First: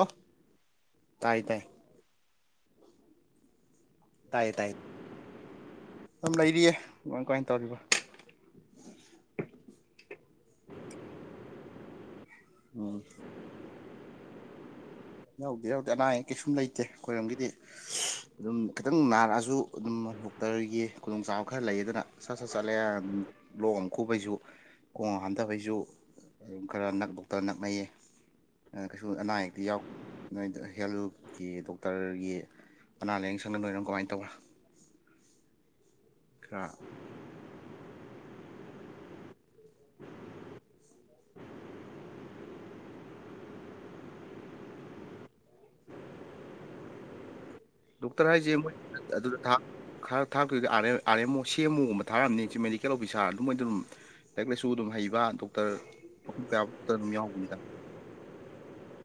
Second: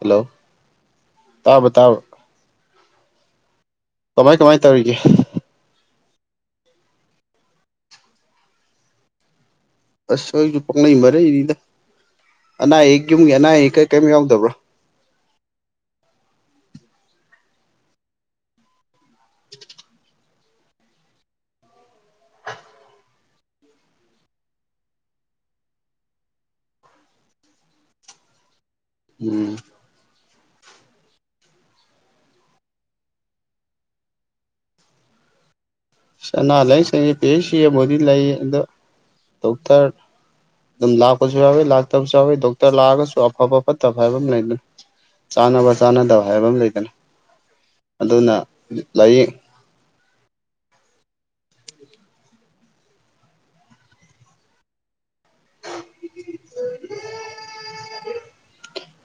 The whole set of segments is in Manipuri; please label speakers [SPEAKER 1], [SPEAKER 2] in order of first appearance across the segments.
[SPEAKER 1] ꯍꯜꯂꯣ
[SPEAKER 2] ꯇꯥꯏ ꯇꯥꯏ
[SPEAKER 1] ꯇꯥꯕ꯭ꯔꯣ ꯇꯥꯕ꯭ꯔꯣ ꯀꯃꯥꯏ
[SPEAKER 2] ꯇꯥꯏꯌꯦ
[SPEAKER 1] ꯀꯃꯥꯏ
[SPEAKER 2] ꯇꯥꯏꯌꯦ
[SPEAKER 1] ꯇꯧꯔꯤꯒꯦ
[SPEAKER 2] ꯗꯨꯝ ꯂꯩꯔꯤꯌꯦ ꯀꯃꯥꯏ ꯀꯃꯥꯏꯟ ꯇꯧꯔꯤꯕ
[SPEAKER 1] ꯑꯁ ꯑꯩꯁꯨ ꯄꯥꯡꯅꯩ ꯃꯔꯩꯅꯤꯗ ꯑꯅꯥ
[SPEAKER 2] ꯎꯝ
[SPEAKER 1] ꯑꯌꯦꯛ ꯌꯨꯝꯒꯤ ꯑꯅꯥ ꯑꯌꯦꯛ ꯀꯩ ꯀꯔꯤꯝ ꯌꯥꯎꯗꯕ꯭ꯔꯥ
[SPEAKER 2] ꯌꯥꯎꯗꯦ ꯌꯥꯎꯗꯦ ꯑꯅꯥ ꯑꯌꯦꯛ ꯀꯩꯁꯨꯝ ꯂꯩꯇꯦ ꯈꯣꯏꯔꯣꯝꯒꯤꯗꯤ ꯑꯗꯨꯝ ꯈꯤꯇꯪ ꯅꯥꯔꯛꯑꯁꯨ ꯑꯗꯨꯝ ꯗꯣꯛꯇꯔꯒꯤ ꯈꯨꯗꯣꯡꯆꯥꯕ ꯈꯔ ꯂꯩꯌꯦꯗꯅꯅ ꯁꯠ ꯁꯠ ꯆꯠꯂꯦ ꯂꯣꯛ ꯑꯃ ꯈꯨꯕꯩꯁꯨ ꯈꯣꯡ ꯍꯥꯝꯊꯕꯩꯁꯨ ꯑꯗꯨꯝ ꯈꯔ ꯅꯛꯕꯨꯛꯇ ꯗꯣꯛꯇꯔ ꯅꯛꯅꯩꯌꯦ ꯑ ꯀꯩꯁꯨ ꯑꯅꯥ
[SPEAKER 1] ꯎꯝ
[SPEAKER 2] ꯑꯌꯦꯛꯇꯤ ꯌꯥꯎ ꯅꯣꯏꯗ ꯍꯦꯜꯂꯨꯄꯒꯤ ꯗꯣꯛꯇꯔꯒꯤ ꯑꯅꯥ ꯂꯥꯏꯌꯦꯡ ꯁꯪꯅ ꯅꯣꯏꯔꯣꯝ ꯀꯃꯥꯏꯅ ꯇꯧꯕ
[SPEAKER 1] ꯑꯅꯥ
[SPEAKER 2] ꯈꯔ
[SPEAKER 1] ꯂꯥꯌꯦꯡꯁꯪ ꯁꯦ ꯄꯤ ꯑꯩꯆ ꯁꯤ ꯑꯃꯕꯨꯗꯤ ꯂꯩꯌꯦ ꯑꯗꯣ ꯗꯣꯛꯇꯔ ꯑꯗꯨꯝ ꯂꯥꯛꯄꯁꯨ ꯌꯥꯎꯋꯤ ꯂꯥꯛꯇꯕꯁꯨ ꯌꯥꯎꯋꯤ ꯗꯣꯛꯇꯔ ꯂꯥꯛꯑꯒꯁꯨ ꯑꯐꯕ ꯐꯠꯇꯕ ꯍꯥꯏꯕ ꯑꯃ ꯂꯩꯗꯅ ꯆꯥꯅꯕ ꯆꯥꯅꯗꯕ ꯍꯥꯏꯕ ꯑꯃ ꯂꯩꯗꯅ
[SPEAKER 2] ꯗꯣꯛꯇꯔ
[SPEAKER 1] ꯑꯗꯨꯅ
[SPEAKER 2] ꯍꯥꯏꯖꯦ ꯃꯣꯏ
[SPEAKER 1] ꯂꯥꯏꯌꯦꯡ
[SPEAKER 2] ꯑꯗꯨꯗ ꯊꯥ ꯈꯔ ꯊꯥꯔꯛꯇꯣꯏꯗꯤ ꯑꯥꯔ ꯑꯥꯔ ꯑꯦꯝ ꯑꯣ ꯁꯤ ꯑꯦꯝ ꯑꯣꯒꯨꯝꯕ ꯊꯥꯛꯑꯝꯅꯤ ꯆꯤꯞ ꯃꯦꯗꯤꯀꯦꯜ ꯑꯣꯐꯤꯁꯥꯔ ꯑꯗꯨ ꯃꯣꯏꯗꯨ ꯑꯗꯨꯝ ꯂꯥꯏꯔꯤꯛ ꯂꯥꯏꯁꯨ ꯑꯗꯨꯝ ꯍꯩꯕ ꯗꯣꯛꯇꯔ ꯃꯐꯝ ꯀꯌꯥꯃꯛꯇ ꯑꯗꯨꯝ ꯌꯥꯎꯔꯝꯒꯅꯤꯗ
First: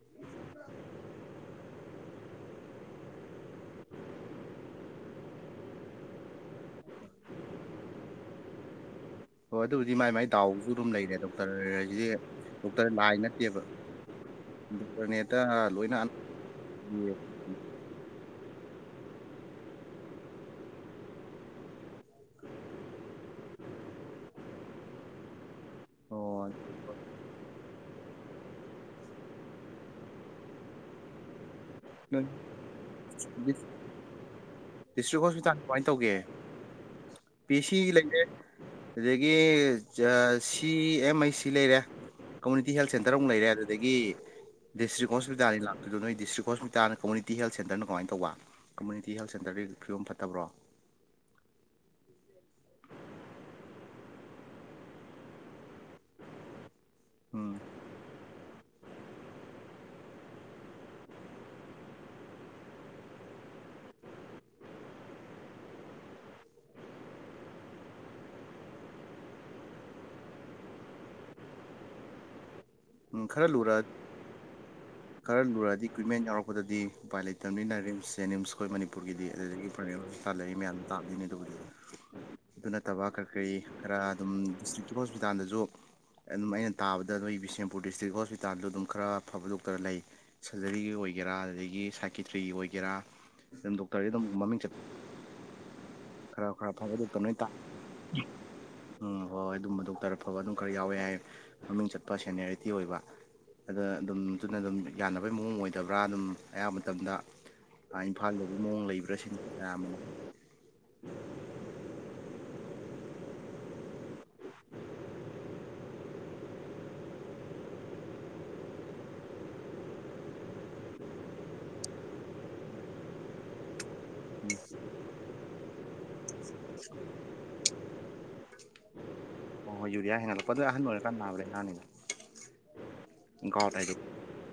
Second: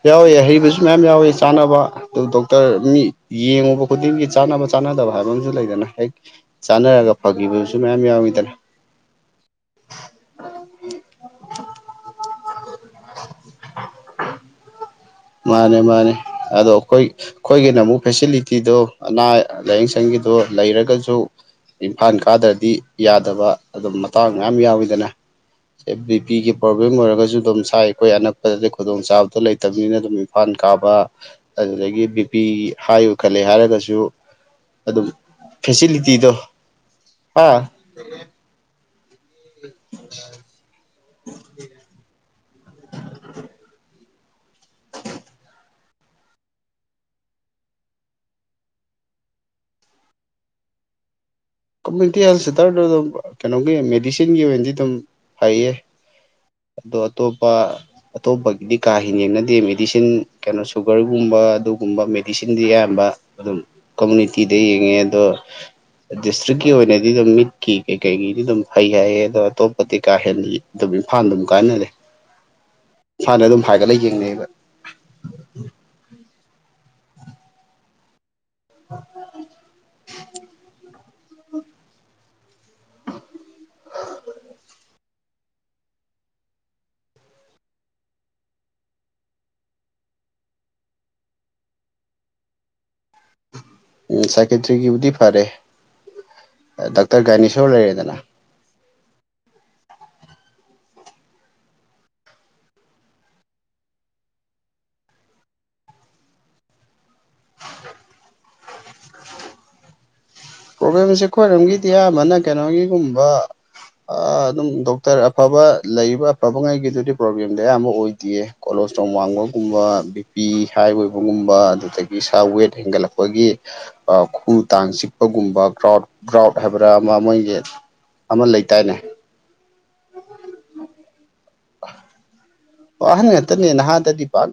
[SPEAKER 1] ꯌꯥꯎꯏ ꯍꯩꯕꯁꯨ ꯃꯌꯥꯝ ꯌꯥꯎꯋꯤ ꯆꯥꯅꯕ ꯑꯗꯨ ꯗꯣꯛꯇꯔ ꯃꯤ ꯌꯦꯡꯉꯨꯕ ꯈꯨꯗꯤꯡꯒꯤ ꯆꯥꯟꯅꯕ ꯆꯥꯟꯅꯗꯕ ꯍꯥꯏꯕ ꯑꯃꯁꯨ ꯂꯩꯗꯅ ꯍꯦꯛ ꯆꯥꯟꯅꯔꯒ ꯐꯒꯤꯕꯁꯨ ꯃꯌꯥꯝ ꯌꯥꯎꯋꯤꯗꯅ
[SPEAKER 2] ꯍꯣꯏ ꯑꯗꯨꯕꯨꯗꯤ ꯃꯥꯏ ꯃꯥꯏ ꯗꯥꯎꯁꯨ ꯑꯗꯨꯝ ꯂꯩꯔꯦ ꯗꯣꯛꯇꯔ ꯍꯥꯏꯁꯤꯗꯤ ꯗꯣꯛꯇꯔ ꯂꯥꯏꯅꯠ ꯅꯠꯇꯦꯕ ꯗꯣꯛꯇꯔꯅꯦꯕ
[SPEAKER 1] ꯃꯥꯅꯦ ꯃꯥꯅꯦ ꯑꯗꯣ ꯑꯩꯈꯣꯏ ꯑꯩꯈꯣꯏꯒꯤꯅ ꯑꯃꯨꯛ ꯐꯦꯁꯤꯂꯤꯇꯤꯗꯣ ꯑꯅꯥ ꯂꯥꯏꯌꯦꯡꯁꯪꯒꯤꯗꯣ ꯂꯩꯔꯒꯁꯨ ꯏꯝꯐꯥꯜ ꯀꯥꯗ꯭ꯔꯗꯤ ꯌꯥꯗꯕ ꯑꯗꯨꯝ ꯃꯇꯥꯡ ꯃꯌꯥꯝ ꯌꯥꯎꯋꯤꯗꯅ ꯕꯤ
[SPEAKER 2] ꯑꯣ
[SPEAKER 1] ꯄꯤꯒꯤ ꯄ꯭ꯔꯣꯕ꯭ꯂꯦꯝ ꯑꯣꯏꯔꯒꯁꯨ ꯑꯗꯨꯝ ꯁꯥꯏ ꯑꯩꯈꯣꯏ ꯑꯅꯛꯄꯗꯗꯤ ꯈꯨꯗꯣꯡꯆꯥꯥꯕꯗꯣ ꯂꯩꯇꯕꯅꯤꯅ ꯑꯗꯨꯝ ꯏꯝꯐꯥꯜ ꯀꯥꯕ ꯑꯗꯨꯗꯒꯤ ꯕꯤ
[SPEAKER 2] ꯅꯣꯏ
[SPEAKER 1] ꯄꯤ ꯍꯥꯏ ꯑꯣꯏ ꯈꯠꯂꯦ ꯍꯥꯏꯔꯒꯁꯨ ꯑꯗꯨꯝ
[SPEAKER 2] ꯗꯤꯁꯇ꯭ꯔꯤꯛ ꯍꯣꯁꯄꯤꯇꯥꯜ ꯀꯃꯥꯏꯅ ꯇꯧꯒꯦ
[SPEAKER 1] ꯐꯦꯁꯤꯂꯤꯇꯤꯗꯣ ꯍꯥ
[SPEAKER 2] ꯄꯤ ꯁꯤ ꯂꯩꯔꯦ ꯑꯗꯨꯗꯒꯤ ꯁꯤ ꯑꯦꯝ ꯍꯩꯁ ꯁꯤ ꯂꯩꯔꯦ ꯀꯝꯃꯨꯅꯤꯇꯤ ꯍꯦꯜꯠ ꯁꯦꯟꯇꯔ ꯑꯃꯨꯛ ꯂꯩꯔꯦ ꯑꯗꯨꯗꯒꯤ ꯗꯤꯁꯇ꯭ꯔꯤꯛ ꯍꯣꯁꯄꯤꯇꯥꯜꯅꯤ ꯂꯥꯛꯇꯣꯏꯗꯣ ꯅꯣꯏ ꯗꯤꯁꯇ꯭ꯔꯤꯛ ꯍꯣꯁꯄꯤ ꯇꯥꯅ ꯀꯝꯃꯨꯅꯤꯇꯤ ꯍꯦꯜꯊ ꯁꯦꯟꯇꯔꯅ ꯀꯃꯥꯏꯅ ꯇꯧꯕ ꯀꯝꯃꯨꯅꯤꯇꯤ ꯍꯦꯜꯠ ꯁꯦꯟꯇꯔꯗꯒꯤ ꯐꯤꯕꯝ ꯐꯠꯇꯕ꯭ꯔꯣ
[SPEAKER 1] ꯀꯝꯃꯨꯅꯤꯇꯤ ꯍꯦꯜ ꯁꯦꯟꯇꯔꯗ ꯑꯗꯨꯝ ꯀꯩꯅꯣꯒꯤ ꯃꯦꯗꯤꯁꯤꯟꯒꯤ ꯑꯣꯏꯅꯗꯤ ꯑꯗꯨꯝ ꯐꯩꯌꯦ ꯑꯗꯣ
[SPEAKER 2] ꯎꯝ
[SPEAKER 1] ꯑꯇꯣꯞꯄ ꯑꯇꯣꯞꯄꯒꯤꯗꯤ ꯀꯥ ꯍꯦꯟꯅ ꯌꯦꯡꯅꯗꯦ ꯃꯦꯗꯤꯁꯤꯟ ꯀꯩꯅꯣ ꯁꯨꯒꯔꯒꯨꯝꯕ ꯑꯗꯨꯒꯨꯝꯕ ꯃꯦꯗꯤꯁꯤꯟꯗꯤ ꯑꯌꯥꯝꯕ ꯑꯗꯨꯝ ꯀꯝꯃꯨꯅꯤꯇꯤꯗ ꯌꯦꯡꯉꯦ ꯑꯗꯣ ꯗꯤꯁꯇ꯭ꯔꯤꯛꯀꯤ ꯑꯣꯏꯅꯗꯤ ꯑꯗꯨꯝ ꯃꯤꯠꯀꯤ ꯀꯩ ꯀꯩꯒꯤꯗꯤ ꯑꯗꯨꯝ ꯐꯩ ꯍꯥꯏꯌꯦ ꯑꯗꯣ ꯑꯇꯣꯞꯄꯗꯤ ꯀꯥ ꯍꯦꯟꯅ ꯑꯗꯨꯝ ꯏꯝꯐꯥꯜꯗ ꯑꯗꯨꯝ ꯀꯥꯅꯔꯦ
[SPEAKER 2] ꯎꯝ ꯈꯔ ꯂꯨꯔꯛ
[SPEAKER 1] ꯌꯦꯡꯅꯩꯑꯕ
[SPEAKER 2] ꯈꯔ ꯂꯨꯔꯗꯤ ꯏꯀ꯭ꯋꯤꯞꯃꯦꯟ ꯌꯥꯎꯔꯛꯄꯗꯗꯤ ꯎꯄꯥꯏ ꯂꯩꯇꯕꯅꯤꯅ ꯔꯤꯝꯁ ꯖꯦꯅꯤꯝꯁ ꯑꯩꯈꯣꯏ ꯃꯅꯤꯄꯨꯔꯒꯤꯗꯤ ꯑꯗꯨꯗꯒꯤ ꯄ꯭ꯔꯥꯏꯕꯦꯠ ꯍꯣꯁꯄꯤꯇꯥꯜ ꯂꯩꯔꯤ ꯃꯌꯥꯝꯁꯦ ꯇꯥꯗꯣꯏꯅꯤ ꯑꯗꯨꯕꯨꯗꯤ ꯑꯗꯨ ꯅꯠꯇꯕ ꯀꯔꯤ ꯀꯔꯤ ꯈꯔ ꯑꯗꯨꯝ ꯗꯤꯁꯇ꯭ꯔꯤꯛꯀꯤ ꯍꯣꯁꯄꯤꯇꯥꯜꯗꯁꯨ ꯑꯗꯨꯝ ꯑꯩꯅ ꯇꯥꯕꯗ ꯅꯣꯏ ꯕꯤꯁꯦꯟꯄꯨꯔ ꯗꯤꯁꯇ꯭ꯔꯤꯛ ꯍꯣꯁꯄꯤꯇꯥꯜꯗ ꯑꯗꯨꯝ ꯈꯔ ꯐꯕ ꯗꯣꯛꯇꯔ ꯂꯩ ꯁꯔꯖꯔꯤꯒꯤ ꯑꯣꯏꯒꯦꯔꯥ ꯑꯗꯨꯗꯒꯤ ꯁꯥꯏꯀꯦꯇ꯭ꯔꯤꯒꯤ ꯑꯣꯏꯒꯦꯔꯥ ꯑꯗꯨꯝ ꯗꯣꯛꯇꯔꯗꯤ
[SPEAKER 1] ꯎꯝ
[SPEAKER 2] ꯑꯗꯨꯝ ꯃꯃꯤꯡ ꯆꯠ
[SPEAKER 1] ꯁꯥꯏꯀꯦꯇ꯭ꯔꯤꯒꯤꯕꯨꯗꯤ ꯐꯔꯦ
[SPEAKER 2] ꯈꯔ ꯈꯔ ꯐꯕ ꯗꯣꯛꯇꯔ
[SPEAKER 1] ꯗꯥꯛꯇꯔ
[SPEAKER 2] ꯅꯣꯏ ꯇꯥꯛ
[SPEAKER 1] ꯒꯥꯏꯅꯦꯁꯣꯔ ꯂꯩꯔꯦꯗꯅ
[SPEAKER 2] ꯎꯝ ꯍꯣꯏ ꯍꯣꯏ ꯑꯗꯨꯝꯕ ꯗꯣꯛꯇꯔ ꯑꯐꯕ ꯑꯗꯨꯝ ꯈꯔ ꯌꯥꯎꯋꯦ ꯍꯥꯏ ꯃꯃꯤꯡ ꯆꯠꯄ ꯁꯦꯟꯅꯤꯌꯔ ꯊꯤ ꯑꯣꯏꯕ ꯑꯗ ꯑꯗꯨꯝ ꯑꯗꯨꯅ ꯑꯗꯨꯝ ꯌꯥꯅꯕꯩ ꯃꯑꯣꯡ ꯑꯣꯏꯗꯕ꯭ꯔꯥ ꯑꯗꯨꯝ ꯑꯌꯥꯝꯕ ꯃꯇꯝꯗ ꯏꯝꯐꯥꯜꯗꯒꯤ ꯃꯑꯣꯡ ꯂꯩꯕ꯭ꯔꯥ ꯁꯤ ꯃꯌꯥꯝ ꯑꯃ
[SPEAKER 1] ꯄ꯭ꯔꯣꯕ꯭ꯂꯦꯝꯁꯦ ꯑꯩꯈꯣꯏꯔꯣꯝꯒꯤꯗꯤ ꯑꯌꯥꯝꯕꯅ ꯀꯩꯅꯣꯒꯤꯒꯨꯝꯕ ꯑꯥ ꯑꯗꯨꯝ ꯗꯣꯛꯇꯔ ꯑꯐꯕ ꯂꯩꯕ ꯑꯐꯕꯉꯩꯒꯤꯗꯨꯗꯤ ꯄ꯭ꯔꯣꯕ꯭ꯂꯦꯝꯗꯤ ꯑꯌꯥꯝꯕ ꯑꯣꯏꯗꯦ ꯀꯣꯂꯣꯁꯇ꯭ꯔꯣꯜ ꯋꯥꯡꯕꯒꯨꯝꯕ ꯕꯤꯄꯤ ꯍꯥꯏ ꯑꯣꯏꯕꯒꯨꯝꯕ ꯑꯗꯨꯗꯒꯤ ꯏꯁꯥ ꯋꯦꯠ ꯍꯦꯟꯒꯠꯂꯛꯄꯒꯤ ꯑ ꯈꯨ ꯇꯥꯡ ꯆꯤꯛ ꯑꯗꯨꯒꯨꯝꯕ ꯀ꯭ꯔꯥꯎꯠ ꯀ꯭ꯔꯥꯎꯠ ꯍꯥꯏꯕ꯭ꯔꯥ ꯑꯃ ꯃꯣꯏꯒꯤ ꯑꯃ ꯂꯩꯇꯥꯅꯦ
[SPEAKER 2] ꯑꯣ ꯍꯣꯏ ꯌꯨꯔꯤꯌꯥ ꯍꯦꯟꯠꯂꯛꯄ ꯑꯗꯨꯅ ꯑꯍꯟ ꯑꯣꯏꯔꯀꯥꯟ ꯅꯥꯕꯗ ꯂꯩꯅꯥꯅꯤꯗ
[SPEAKER 1] ꯑꯣ ꯑꯍꯟ ꯉꯥꯛꯇꯅꯦ ꯅꯍꯥꯗꯗꯤ ꯄꯥꯛ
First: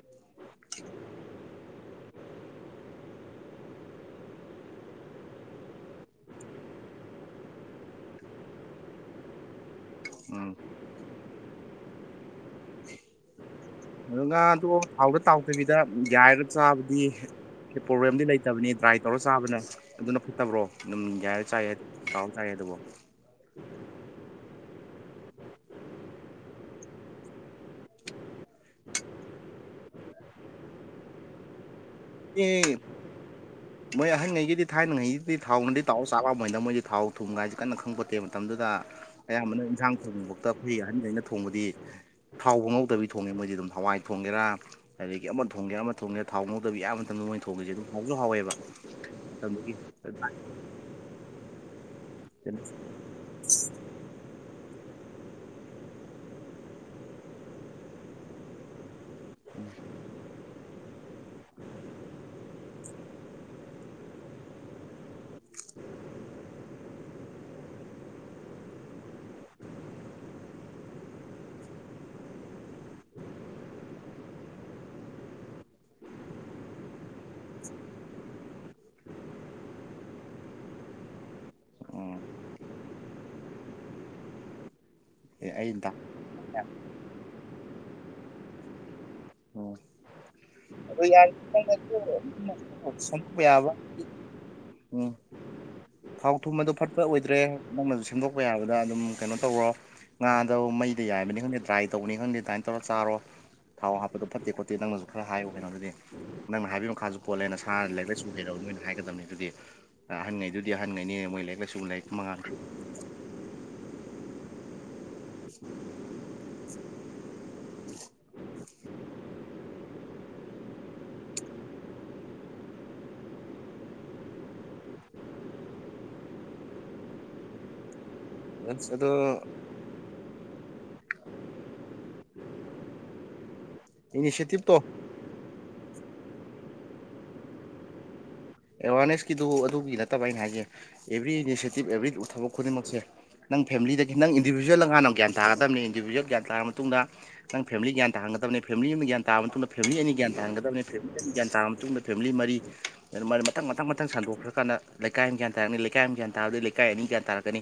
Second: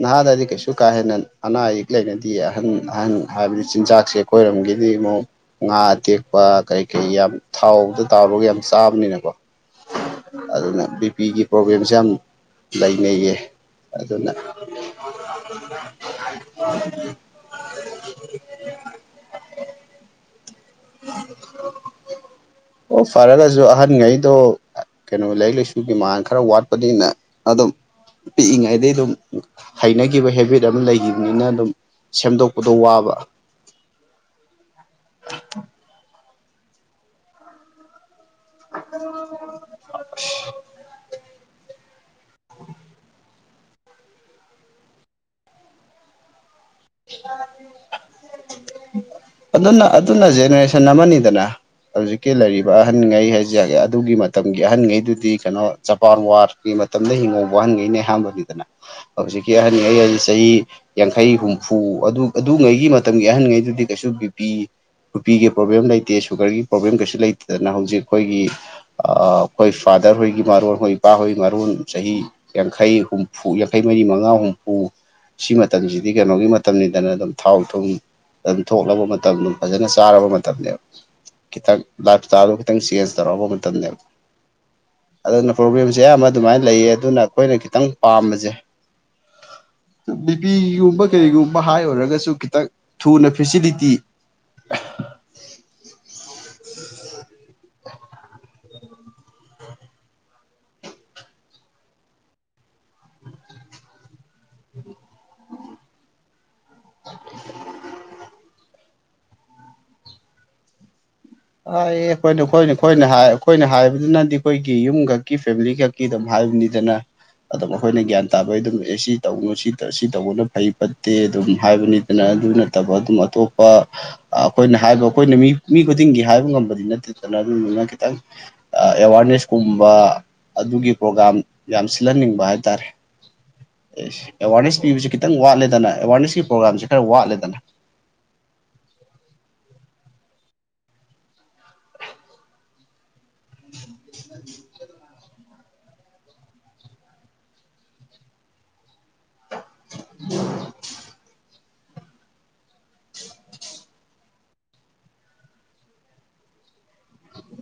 [SPEAKER 1] ꯅꯍꯥꯗꯗꯤ ꯀꯩꯁꯨ ꯀꯥ ꯍꯦꯟꯅ ꯑꯅꯥ ꯑꯌꯦꯛ ꯂꯩꯅꯗꯤꯌꯦ ꯑꯍꯟ ꯑꯍꯟ ꯍꯥꯏꯕꯗꯤ ꯆꯤꯟꯖꯥꯛꯁꯦ ꯈꯣꯏꯔꯣꯝꯒꯤꯗꯤ ꯑꯃꯨꯛ ꯉꯥ ꯑꯇꯦꯛꯄ ꯀꯩ ꯀꯩ ꯌꯥꯝ ꯊꯥꯎꯗ ꯇꯥꯎꯔꯒ ꯌꯥꯝ ꯆꯥꯕꯅꯤꯅꯀꯣ
[SPEAKER 2] ꯎꯝ
[SPEAKER 1] ꯑꯗꯨꯅ ꯕꯤ ꯄꯤꯒꯤ ꯄ꯭ꯔꯣꯕ꯭ꯂꯦꯝꯁꯦ ꯌꯥꯝ ꯂꯩꯅꯩꯌꯦ
[SPEAKER 2] ꯑꯗꯣ
[SPEAKER 1] ꯑꯗꯨꯅ
[SPEAKER 2] ꯉꯥꯗꯣ ꯊꯥꯎꯗ ꯇꯥꯎꯗꯕꯤꯗ ꯌꯥꯏꯔꯒ ꯆꯥꯕꯗꯤ ꯄ꯭ꯔꯣꯕ꯭ꯂꯦꯝꯗꯤ ꯂꯩꯇꯕꯅꯤ ꯗ꯭ꯔꯥꯏ ꯇꯧꯔ ꯆꯥꯕꯅ ꯑꯗꯨꯅ ꯐꯠꯇꯕ꯭ꯔꯣ ꯑꯗꯨꯝ ꯌꯥꯏ ꯆꯥꯌꯥꯏ ꯇꯥꯎꯔ ꯆꯥꯏ ꯑꯗꯨꯕꯣ
[SPEAKER 1] ꯑꯣ ꯐꯔꯒꯁꯨ ꯑꯍꯟꯉꯩꯗꯣ ꯀꯩꯅꯣ ꯂꯥꯏꯔꯤꯛ ꯂꯥꯏꯁꯨꯒꯤ ꯃꯉꯥꯟ ꯈꯔ ꯋꯥꯠꯄꯅꯤꯅ ꯑꯗꯨꯝ ꯄꯤꯛꯏꯉꯩꯗꯩ ꯑꯗꯨꯝ ꯍꯩꯅꯈꯤꯕ ꯍꯦꯕꯤꯠ ꯑꯃ ꯂꯩꯒꯤꯕꯅꯤꯅ ꯑꯗꯨꯝ
[SPEAKER 2] ꯑꯦ
[SPEAKER 1] ꯁꯦꯝꯗꯣꯛꯄꯗꯣ ꯋꯥꯕ
[SPEAKER 2] ꯃꯣꯏ ꯑꯍꯟꯉꯩꯒꯤꯗꯤ ꯊꯥꯏꯅꯉꯩꯒꯤꯗꯤ ꯊꯥꯎꯅꯗꯤ ꯇꯥꯎ ꯆꯥꯔꯛꯑꯝꯃꯣꯏꯗ ꯃꯣꯏꯗꯤ ꯊꯥꯎ ꯊꯨꯝꯒ ꯒꯥꯏꯖꯦ ꯀꯟꯅ ꯈꯪꯄꯣꯠꯇꯦ ꯃꯇꯝꯗꯨꯗ ꯑꯌꯥꯝꯕꯅ ꯏꯟꯁꯥꯡ ꯊꯣꯡꯕ ꯇꯞꯄꯔ ꯑꯍꯟ ꯒꯩꯅ ꯊꯣꯡꯕꯗꯤ ꯊꯥꯎꯕꯨ ꯉꯧꯗꯕꯤ ꯊꯣꯡꯉꯦ ꯃꯣꯏꯗꯤ ꯑꯗꯨꯝ ꯍꯋꯥꯏ ꯊꯣꯡꯒꯦꯔꯥ ꯑꯗꯒꯤ ꯑꯃ ꯊꯣꯡꯒꯦꯔꯥ ꯑꯃ ꯊꯣꯡꯒꯦꯔꯥ ꯊꯥꯎ ꯗꯕꯤ ꯑꯌꯥꯝꯕ ꯃꯇꯝꯗ ꯃꯣꯏꯅ ꯊꯣꯡꯏꯖꯦ ꯑꯗꯨꯝ ꯍꯥꯎꯖꯨ ꯍꯥꯎꯋꯦꯕ ꯇꯝꯕꯒꯤ
[SPEAKER 1] ꯑꯗꯨꯅ ꯑꯗꯨꯅ ꯖꯦꯅꯦꯔꯦꯁꯟ ꯑꯃꯥꯅꯤꯗꯅ ꯍꯧꯖꯤꯛꯀꯤ ꯂꯩꯔꯤꯕ ꯑꯍꯟꯉꯩ ꯍꯥꯏꯖꯒꯦ ꯗꯨꯒꯤ ꯃꯇꯝꯒꯤ ꯑꯍꯟꯉꯩꯗꯨꯗꯤ ꯀꯩꯅꯣ ꯖꯄꯥꯟ ꯋꯥꯔꯒꯤ ꯃꯇꯝꯗ ꯍꯤꯡꯍꯧꯕ ꯑꯍꯥꯟꯒꯩꯅꯦ ꯍꯥꯝꯕꯅꯤꯗ ꯍꯧꯖꯤꯛꯀꯤ ꯑꯍꯟꯉꯩ ꯍꯥꯏꯖꯦ ꯆꯍꯤ ꯌꯥꯡꯈꯩ ꯍꯨꯝ ꯐꯨ ꯑꯗꯨ ꯑꯗꯨꯉꯩꯒꯤ ꯃꯇꯝꯒꯤ ꯑꯍꯟꯉꯩꯗꯨꯗꯤ ꯀꯩꯁꯨ ꯕꯤꯄꯤ ꯅꯨꯄꯤꯒꯤ ꯄ꯭ꯔꯣꯕ꯭ꯂꯦꯝ ꯂꯩꯇꯦ ꯁꯨꯒꯔꯒꯤ ꯄ꯭ꯔꯣꯕ꯭ꯂꯦꯝ ꯀꯩꯁꯨ ꯂꯩꯇꯦꯗꯅ ꯍꯧꯖꯤꯛ ꯈꯣꯏꯒꯤ ꯑꯥ ꯑꯈꯣꯏ ꯐꯥꯗꯔ ꯍꯣꯏꯒꯤ ꯃꯔꯣꯟ ꯍꯣꯏ ꯏꯄꯥ ꯍꯣꯏꯒꯤ ꯃꯔꯣꯟ ꯆꯍꯤ ꯌꯥꯡꯈꯩ ꯍꯨꯝꯐꯨ ꯌꯥꯡꯈꯩ ꯃꯔꯤ ꯃꯉꯥ ꯍꯨꯝꯐꯨ ꯁꯤ ꯃꯇꯝꯁꯤꯗꯤ ꯀꯩꯅꯣꯒꯤ ꯃ ꯇꯝꯅꯤꯗꯅ ꯑꯗꯨꯝ ꯊꯥꯎ ꯊꯨꯝ ꯑꯗꯨꯝ ꯊꯣꯛꯂꯕ ꯃꯇꯝ ꯑꯗꯨꯝ ꯐꯖꯅ ꯆꯥꯔꯕ ꯃꯇꯝꯅꯦꯕ ꯈꯤꯇꯪ
[SPEAKER 2] ꯎꯝ
[SPEAKER 1] ꯂꯥꯏꯞ ꯁ꯭ꯇꯥꯏꯜꯗꯣ ꯈꯤꯇꯪ ꯆꯦꯟꯖ ꯇꯧꯔꯕ ꯃꯇꯝꯅꯦꯕ
[SPEAKER 2] ꯑꯦ
[SPEAKER 1] ꯑꯗꯨꯅ
[SPEAKER 2] ꯑꯩꯗ
[SPEAKER 1] ꯄ꯭ꯔꯣꯕ꯭ꯂꯦꯝꯖꯦ ꯑꯌꯥꯝꯕ ꯑꯗꯨꯃꯥꯏꯅ ꯂꯩꯌꯦ ꯑꯗꯨꯅ ꯈꯣꯏꯅ ꯈꯤꯇꯪ ꯄꯥꯝꯕꯖꯦ
[SPEAKER 2] ꯎꯝ
[SPEAKER 1] ꯕꯤ ꯄꯤꯒꯨꯝꯕ ꯀꯔꯤꯒꯨꯝ
[SPEAKER 2] ꯁꯨꯝ ꯌꯥꯕ
[SPEAKER 1] ꯐꯦꯁꯤꯂꯤꯇꯤ
[SPEAKER 2] ꯎꯝ ꯊꯥꯎ ꯊꯨꯝ ꯑꯗꯣ ꯐꯠꯄ ꯑꯣꯏꯗ꯭ꯔꯦ ꯅꯪꯅꯖꯨ ꯁꯦꯝꯗꯣꯛꯄ ꯌꯥꯕꯗ ꯑꯗꯨꯝ ꯀꯩꯅꯣ ꯇꯧꯔꯣ ꯉꯥꯗꯣ ꯃꯩꯗ ꯌꯥꯏꯕꯅꯤ ꯈꯪꯗꯦ ꯗ꯭ꯔꯥꯏ ꯇꯧꯕꯅꯤ ꯈꯪꯗꯦ ꯗꯥꯏꯟ ꯇꯧꯔ ꯆꯥꯔꯣ ꯊꯥꯎ ꯍꯥꯞꯄꯗꯣ ꯐꯠꯇꯦ ꯈꯣꯠꯇꯦ ꯅꯪꯅꯖꯨ ꯈꯔ ꯍꯥꯏꯌꯨ ꯀꯩꯅꯣ ꯑꯗꯨꯗꯤ ꯅꯪꯅ ꯍꯥꯏꯕꯩ ꯃꯈꯥꯖꯨ ꯄꯣꯜꯂꯦ ꯅꯁꯥ ꯂꯥꯏꯔꯤꯛ ꯂꯥꯏꯁꯨ ꯍꯩꯔ ꯅꯣꯏꯅ ꯍꯥꯏꯒꯗꯕꯅꯤ ꯑꯗꯨꯗꯤ ꯑꯍꯟꯉꯩꯗꯨꯗꯤ ꯑꯍꯟꯒꯩꯅꯦ ꯃꯣꯏ ꯂꯩ
[SPEAKER 1] ꯑꯥꯏꯌꯦ ꯈꯣꯏꯅ-ꯈꯣꯏꯅ-ꯈꯣꯏꯅ ꯍꯥꯏ ꯑꯈꯣꯏꯅ ꯍꯥꯏꯕꯗꯨꯅꯗꯤ ꯈꯣꯏꯒꯤ ꯌꯨꯝꯒ ꯀꯤ ꯐꯦꯃ꯭ꯂꯤ ꯈꯛꯀꯤ ꯑꯗꯨꯝ ꯍꯥꯏꯕꯅꯤꯗꯅ ꯑꯗꯨꯝ ꯑꯈꯣꯏꯅ ꯒ꯭ꯌꯥꯟ ꯇꯥꯕꯩ ꯑꯗꯨꯝ ꯑꯦ ꯁꯤ ꯇꯧꯒꯅꯨ ꯁꯤ ꯇ ꯁꯤ ꯇꯧꯒꯅꯣ ꯐꯩ ꯐꯠꯇꯦ ꯑꯗꯨꯝ ꯍꯥꯏꯕꯅꯤ ꯑꯅ ꯑꯗꯨ ꯅꯠꯇꯕ ꯑꯗꯨꯝ ꯑꯇꯣꯞꯄ ꯑꯈꯣꯏꯅ ꯍꯥꯏꯕ ꯑꯈꯣꯏꯅ ꯃꯤ ꯃꯤ ꯈꯨ ꯇꯤꯡꯒꯤ ꯍꯥꯏꯕ ꯉꯝꯕꯗꯤ ꯅꯠꯇꯦꯗꯅ ꯑꯗꯨꯗꯨꯅ ꯈꯤꯇꯪ
[SPEAKER 2] ꯑꯁ
[SPEAKER 1] ꯑ
[SPEAKER 2] ꯑꯗꯣ
[SPEAKER 1] ꯑꯦꯋꯥꯔꯅꯦꯁꯀꯨꯝ ꯕꯥ ꯑꯗꯨꯒꯤ ꯄ꯭ꯔꯣꯒꯥꯝ ꯌꯥꯝ ꯁꯤꯜꯍꯟꯅꯤꯡꯕ ꯍꯥꯏꯇꯥꯔꯦ ꯑꯦꯁ
[SPEAKER 2] ꯏꯅꯤꯁꯤꯌꯦꯇꯤꯞꯇꯣ
[SPEAKER 1] ꯑꯦꯋꯥꯔꯅꯦꯁ ꯄꯤꯕꯁꯦ ꯈꯤꯇꯪ ꯋꯥꯠꯂꯦꯗꯅ ꯑꯦꯋꯥꯔꯅꯦꯁꯀꯤ ꯄ꯭ꯔꯣꯒꯥꯝꯖꯦ ꯈꯔ ꯋꯥꯠꯂꯦꯗꯅ
[SPEAKER 2] ꯑꯦꯋꯥꯔꯅꯦꯁꯀꯤꯗꯨ ꯑꯗꯨꯒꯤ ꯅꯠꯇꯕ ꯑꯩꯅ ꯍꯥꯏꯖꯦ ꯑꯦꯕ꯭ꯔꯤ ꯏꯅꯤꯁꯦꯇꯤꯞ ꯑꯦꯕ꯭ꯔꯤ ꯊꯕꯛ ꯈꯨꯗꯤꯡꯃꯛꯁꯦ ꯅꯪ ꯐꯦꯃ꯭ꯂꯤꯗꯒꯤ ꯅꯪ ꯏꯟꯗꯤꯕꯤꯖ꯭ꯋꯦꯜꯂ ꯉꯥꯅꯝ ꯒ꯭ꯌꯥꯟ ꯇꯥꯒꯗꯕꯅꯤ ꯏꯟꯗꯤꯕꯤꯖ꯭ꯋꯦꯜ ꯒ꯭ꯌꯥꯟ ꯇꯥꯔꯕ ꯃꯇꯨꯡꯗ ꯅꯪ ꯐꯦꯃ꯭ꯂꯤ ꯒ꯭ꯌꯥꯟ ꯇꯥꯍꯟꯒꯗꯕꯅꯦ ꯐꯦꯃ꯭ꯂꯤ ꯑꯃꯥ ꯒ꯭ꯌꯥꯟ ꯇꯥꯕ ꯃꯇꯨꯡꯗ ꯐꯦꯃ꯭ꯂꯤ ꯑꯅꯤ ꯒ꯭ꯌꯥꯟ ꯇꯥꯍꯟꯒꯗꯕꯅꯤ ꯐꯦꯃ꯭ꯂꯤ ꯑꯅꯤ ꯒ꯭ꯌꯥꯟ ꯇꯥꯔꯕ ꯃꯇꯨꯡꯗ ꯐꯦꯃ꯭ꯂꯤ ꯃꯔꯤ ꯑꯗꯨ ꯃꯔ ꯃꯊꯪ ꯃꯊꯪ ꯃꯊꯪ ꯁꯟꯗꯣꯛꯈ꯭ꯔꯀꯟꯗ ꯂꯩꯀꯥꯏ ꯑꯝ ꯒ꯭ꯌꯥꯟ ꯇꯥꯔꯅꯤ ꯂꯩꯀꯥꯏ ꯑꯃ ꯒ꯭ꯌꯥꯟ ꯇꯥꯕꯗꯩ ꯂꯩꯀꯥꯏ ꯑꯅꯤ ꯒ꯭ꯌꯥꯟ ꯇꯥꯔꯛꯀꯅꯤ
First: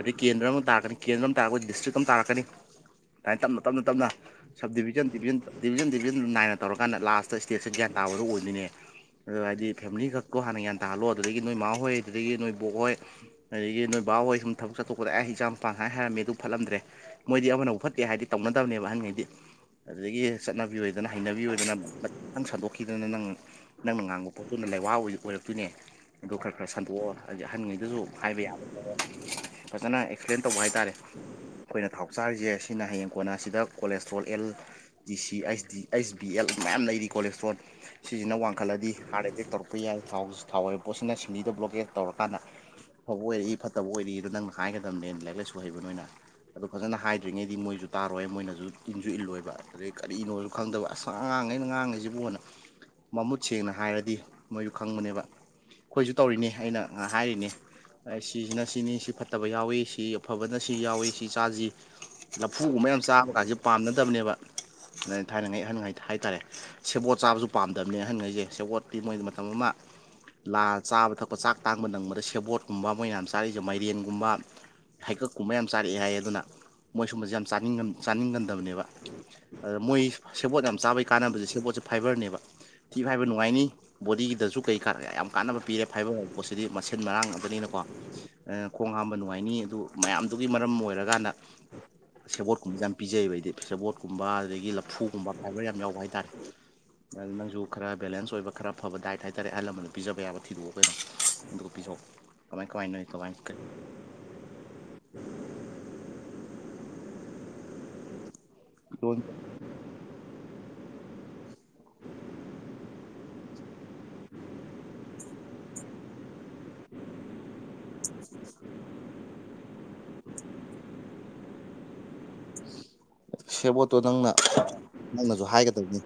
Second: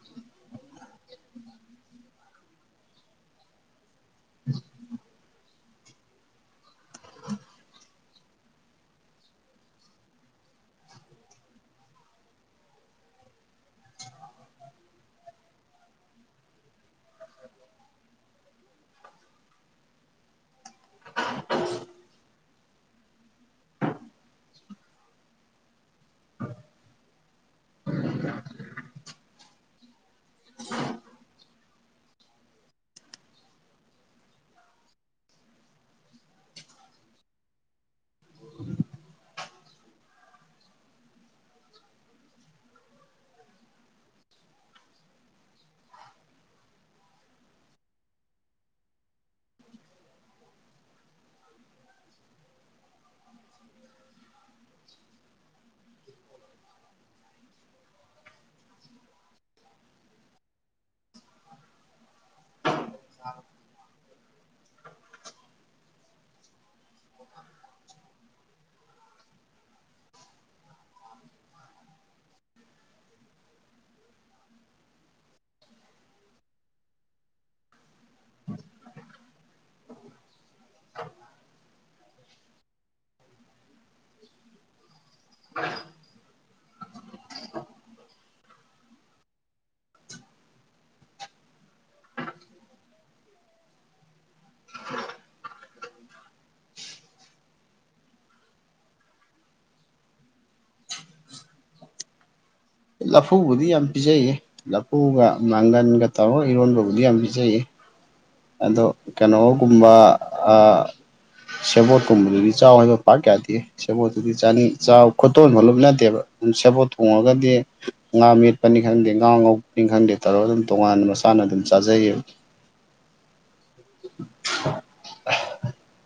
[SPEAKER 2] ꯑꯗꯩ ꯀꯦꯟꯗ꯭ꯔ ꯑꯃꯥ ꯇꯥꯔꯛꯀꯅꯤ ꯀꯦꯟꯗ꯭ꯔ ꯑꯃꯥ ꯇꯥꯔꯛꯄ ꯗꯤꯁꯇ꯭ꯔꯤꯛ ꯑꯃꯥ ꯇꯥꯔꯛꯀꯅꯤ ꯑꯥꯏꯟ ꯇꯞꯅ-ꯇꯞꯅ-ꯇꯞꯅ ꯁꯞ ꯗꯤꯕꯤꯖꯟ ꯗꯤꯕꯤꯖꯟ ꯗꯤꯕꯤꯖꯟ ꯗꯤꯕꯤꯖꯟ ꯅꯥꯏ ꯇꯧꯔꯀꯥꯟꯗ ꯂꯥꯁꯇ ꯁ꯭ꯇꯦꯠꯁꯦ ꯒ꯭ꯌꯥꯟ ꯇꯥꯕꯗꯣ ꯑꯣꯏꯗꯣꯏꯅꯦ ꯑꯗꯣ ꯍꯥꯏꯗꯤ ꯐꯦꯃ꯭ꯂꯤ ꯈꯛꯀꯣ ꯍꯥꯟꯅ ꯒ꯭ꯌꯥꯟ ꯇꯥꯍꯜꯂꯣ ꯑꯗꯨꯗꯒꯤ ꯅꯣꯏ ꯏꯃꯥꯍꯣꯏ ꯑꯗꯨꯗꯒꯤ ꯅꯣꯏ ꯕꯣꯛ ꯍꯣꯏ ꯑꯗꯒꯤ ꯅꯣꯏ ꯕꯥꯍꯣꯏ ꯁꯨꯝ ꯊꯕꯛ ꯆꯠꯊꯣꯛꯄꯗ ꯑꯦ ꯏꯆꯥꯅꯨꯄꯥꯅ ꯍꯥꯏ ꯍꯥꯏꯔꯝꯃꯦ ꯑꯗꯨ ꯐꯠꯂꯝꯗ꯭ꯔꯦ ꯃꯣꯏꯗꯤ ꯑꯃꯅꯕꯨ ꯐꯠꯇꯦ ꯍꯥꯏꯗꯤ ꯇꯧꯅꯗꯕꯅꯦꯕ ꯑꯍꯟꯉꯩꯗꯤ ꯑꯗꯨꯗꯒꯤ ꯆꯠꯅ ꯕꯤ ꯂꯩꯗꯅ ꯍꯩꯅꯕꯤ ꯑꯣꯏꯗꯅ ꯄꯠ ꯇꯪ ꯁꯟꯗꯣꯛꯈꯤꯗꯅ ꯅꯪ ꯅꯪꯅ ꯉꯥꯡꯕ ꯄꯣꯠꯇꯨꯅ ꯂꯩꯋꯥ ꯑꯣꯢ ꯑꯣꯏꯔꯛꯇꯣꯏꯅꯦ ꯑꯗꯨ ꯈꯔ ꯈꯔ ꯁꯟꯗꯣꯛꯑꯣ ꯍꯥꯏꯗꯤ ꯑꯍꯟꯉꯩꯗꯖꯨ ꯍꯥꯏꯕ ꯌꯥꯕ ꯃꯑꯣꯡꯗ ꯐꯖꯅ ꯑꯦ ꯐ꯭ꯂꯦꯟ ꯇꯧꯕ ꯍꯥꯏꯇꯥꯔꯦ ꯈꯣꯏꯅ ꯊꯥꯎ ꯆꯥꯔꯤꯖꯦ ꯁꯤꯅ ꯍꯌꯦꯡ ꯀꯣꯟꯅ ꯑꯁꯤꯗ ꯀꯣꯂꯦꯁꯇ꯭ꯔꯣꯜ ꯑꯦꯜ ꯗꯤ ꯁꯤ ꯑꯩꯁ ꯗꯤ ꯑꯩꯁ ꯕꯤ ꯑꯦꯜ ꯃꯌꯥꯝ ꯂꯩꯔꯤ ꯀꯣꯂꯦꯁꯇ꯭ꯔꯣꯜ ꯁꯤꯖꯤꯅ ꯋꯥꯡꯈꯠꯂꯗꯤ ꯂꯩꯗꯦꯛ ꯇꯧꯔꯛꯄ ꯌꯥꯏ ꯊꯥꯎꯁ ꯊꯥꯎ ꯑꯣꯏꯕ ꯄꯣꯠꯁꯤꯅ ꯁꯤꯡꯂꯤ ꯕ꯭ꯂꯣꯒꯦꯠ ꯇꯧꯔꯀꯥꯟꯗ ꯐꯕ ꯑꯣꯏꯔꯛꯏ ꯐꯠꯇꯕ ꯑꯣꯏꯔꯛꯏ ꯑꯗꯣ ꯅꯪꯅ ꯍꯥꯏꯒꯗꯝꯅꯦ ꯂꯥꯏꯔꯤꯛ ꯂꯥꯏꯁꯨ ꯍꯩꯕ ꯅꯣꯏꯅ ꯑꯗꯨ ꯐꯖꯅ ꯍꯥꯏꯗ꯭ꯔꯤꯉꯩꯗꯤ ꯃꯣꯏꯖꯨ ꯇꯥꯔꯣꯏ ꯃꯣꯏꯅꯖꯨ ꯏꯟꯖꯨ ꯏꯜꯂꯣꯏꯕ ꯑꯗꯨꯗꯩ ꯀꯔꯤꯅꯣꯖꯨ ꯈꯪꯗꯕ ꯑꯁ ꯑꯉꯥꯡꯉꯩꯅ ꯉꯥꯡꯏꯖꯤꯕꯨꯅ ꯃꯃꯨꯠ ꯁꯦꯡꯅ ꯍꯥꯏꯔ ꯗꯤ ꯃꯣꯏꯖꯨ ꯈꯪꯕꯅꯦꯕ ꯈꯣꯏꯖꯨ ꯇꯧꯔꯤꯅꯤ ꯑꯩꯅ ꯍꯥꯏꯔꯤꯅꯤ ꯁꯤꯁꯤꯅ ꯁꯤꯅꯤ ꯁꯤ ꯐꯠꯇꯕ ꯌꯥꯎꯏ ꯁꯤ ꯑꯐꯕꯅ ꯁꯤ ꯌꯥꯎꯏ ꯁꯤ ꯆꯥꯁꯤ ꯂꯐꯨꯒꯨꯝꯕ ꯌꯥꯝ ꯆꯥꯕ ꯀꯥꯟꯁꯤ ꯄꯥꯝꯅꯗꯝꯅꯦꯕ ꯑꯗꯨ ꯊꯥꯏꯅꯉꯥꯏ ꯑꯍꯟꯉꯩ ꯍꯥꯏꯇꯥꯔꯦ ꯁꯦꯕꯣꯠ ꯆꯥꯕꯁꯨ ꯄꯥꯝꯗꯝꯅꯦ ꯑꯍꯟꯈꯩꯁꯦ ꯁꯦꯕꯣꯠꯇꯤ ꯃꯣꯏ ꯃꯇꯝ ꯑꯃ ꯂꯥꯜ ꯆꯥꯕ ꯊꯛꯄ ꯆꯥꯛ ꯇꯥꯡꯕ ꯅꯪꯕꯗ ꯁꯦꯕꯣꯠꯀꯨꯝꯕ ꯃꯣꯏꯌꯥꯝ ꯆꯥꯔꯤꯁꯦ ꯃꯥꯏꯔꯦꯟꯒꯨꯝꯕ ꯍꯩꯀꯛꯀꯨꯝꯕ ꯌꯥꯝ ꯆꯥꯔꯛꯑꯦ ꯍꯥꯏꯌꯦ ꯑꯗꯨꯅ ꯃꯣꯏ ꯁꯨꯝꯕꯁꯦ ꯌꯥꯝ ꯆꯥꯅꯤꯡꯒꯟ ꯆꯥꯅꯤꯡꯒꯟꯗꯕꯅꯦꯕ ꯑꯗꯨꯗ ꯃꯣꯏ ꯁꯦꯕꯣꯠ ꯌꯥꯝ ꯆꯥꯕꯩ ꯀꯥꯟꯅꯕꯁꯦ ꯁꯦꯕꯣꯠꯁꯦ ꯐꯥꯏꯕꯔꯅꯦꯕ ꯊꯤ ꯐꯥꯏꯕ ꯅꯨꯡꯉꯥꯏꯅꯤ ꯕꯣꯗꯤꯒꯤꯗꯁꯨ ꯀꯩ ꯀꯥ ꯌꯥꯝ ꯀꯥꯟꯅꯕ ꯄꯤꯔꯦ ꯐꯥꯏꯕꯔ ꯑꯣꯏꯕ ꯄꯣꯠꯁꯤꯗꯤ ꯃꯁꯦꯟ ꯃꯔꯥꯡ ꯉꯥꯛꯇꯅꯤꯅꯀꯣ [unintelligible] ꯈꯣꯡ ꯍꯥꯝꯕ ꯅꯨꯡꯉꯥꯏꯅꯤ ꯑꯗꯨ ꯃꯌꯥꯝꯗꯨꯒꯤ ꯃꯔꯝ ꯑꯣꯏꯔꯀꯥꯟꯗ ꯁꯦꯕꯣꯠꯀꯨꯝꯕꯁꯦ ꯌꯥꯝ ꯄꯤꯖꯩꯌꯦꯕ ꯑꯩꯗꯤ ꯁꯦꯕꯣꯠꯀꯨꯝꯕ ꯑꯗꯒꯤ ꯂꯐꯨꯒꯨꯝꯕ ꯐꯥꯏꯕꯔ ꯌꯥꯝ ꯌꯥꯎꯕ ꯍꯥꯏꯇꯥꯥꯔꯦ ꯅꯪꯁꯨ ꯈꯔ ꯕꯦꯂꯦꯟꯁ ꯑꯣꯏꯕ ꯈꯔ ꯐꯕ ꯗꯥꯏꯠ ꯍꯥꯏꯇꯥꯔꯦ ꯑꯍꯜ ꯂꯃꯟ ꯄꯤꯖꯕ ꯌꯥꯕ ꯊꯤꯗꯣꯛꯑꯣ ꯀꯩꯅꯣ ꯑꯗꯨꯒ ꯄꯤꯖꯧ ꯀꯃꯥꯏ ꯀꯃꯥꯏꯅ ꯅꯣꯏ ꯀꯃꯥꯏ
[SPEAKER 1] ꯂꯐꯨꯕꯨꯗꯤ ꯌꯥꯝ ꯄꯤꯖꯩꯌꯦ ꯂꯐꯨꯒ ꯃꯡꯒꯟꯒ ꯇꯧꯔ ꯏꯔꯣꯟꯕꯕꯨꯗꯤ ꯌꯥꯝ ꯄꯤꯖꯩꯌꯦ ꯑꯗꯣ ꯀꯩꯅꯣ ꯀꯨꯝꯕ ꯑꯥ ꯁꯦꯕꯣꯠꯀꯨꯝꯕꯗꯗꯤ ꯆꯥꯎ ꯍꯥꯏꯕ ꯄꯥꯛ ꯌꯥꯗꯦ ꯁꯦꯕꯣꯠꯇꯨꯗꯤ ꯆꯅꯤꯡ ꯆ ꯈꯨꯠꯇꯣꯟ ꯐꯥꯎ ꯂꯨꯞ ꯅꯇꯦꯕ ꯑꯗꯨꯝ ꯁꯦꯕꯣꯠ ꯊꯣꯡꯉꯒꯗꯤ ꯉꯥ ꯃꯦꯠꯄꯅꯤ ꯈꯪꯗꯦ ꯉꯥ ꯉꯧꯕꯅꯤ ꯈꯪꯗꯦ ꯇꯧꯔꯒ ꯑꯗꯨꯝ ꯇꯣꯉꯥꯟꯅ ꯃꯁꯥꯅ ꯑꯗꯨꯝ ꯆꯥꯖꯩꯌꯦꯕ [inaudible]
[SPEAKER 2] ꯁꯦꯕꯣꯠꯇꯣ ꯅꯪꯅ ꯅꯪꯅꯁꯨ ꯍꯥꯏꯒꯗꯝꯅꯤ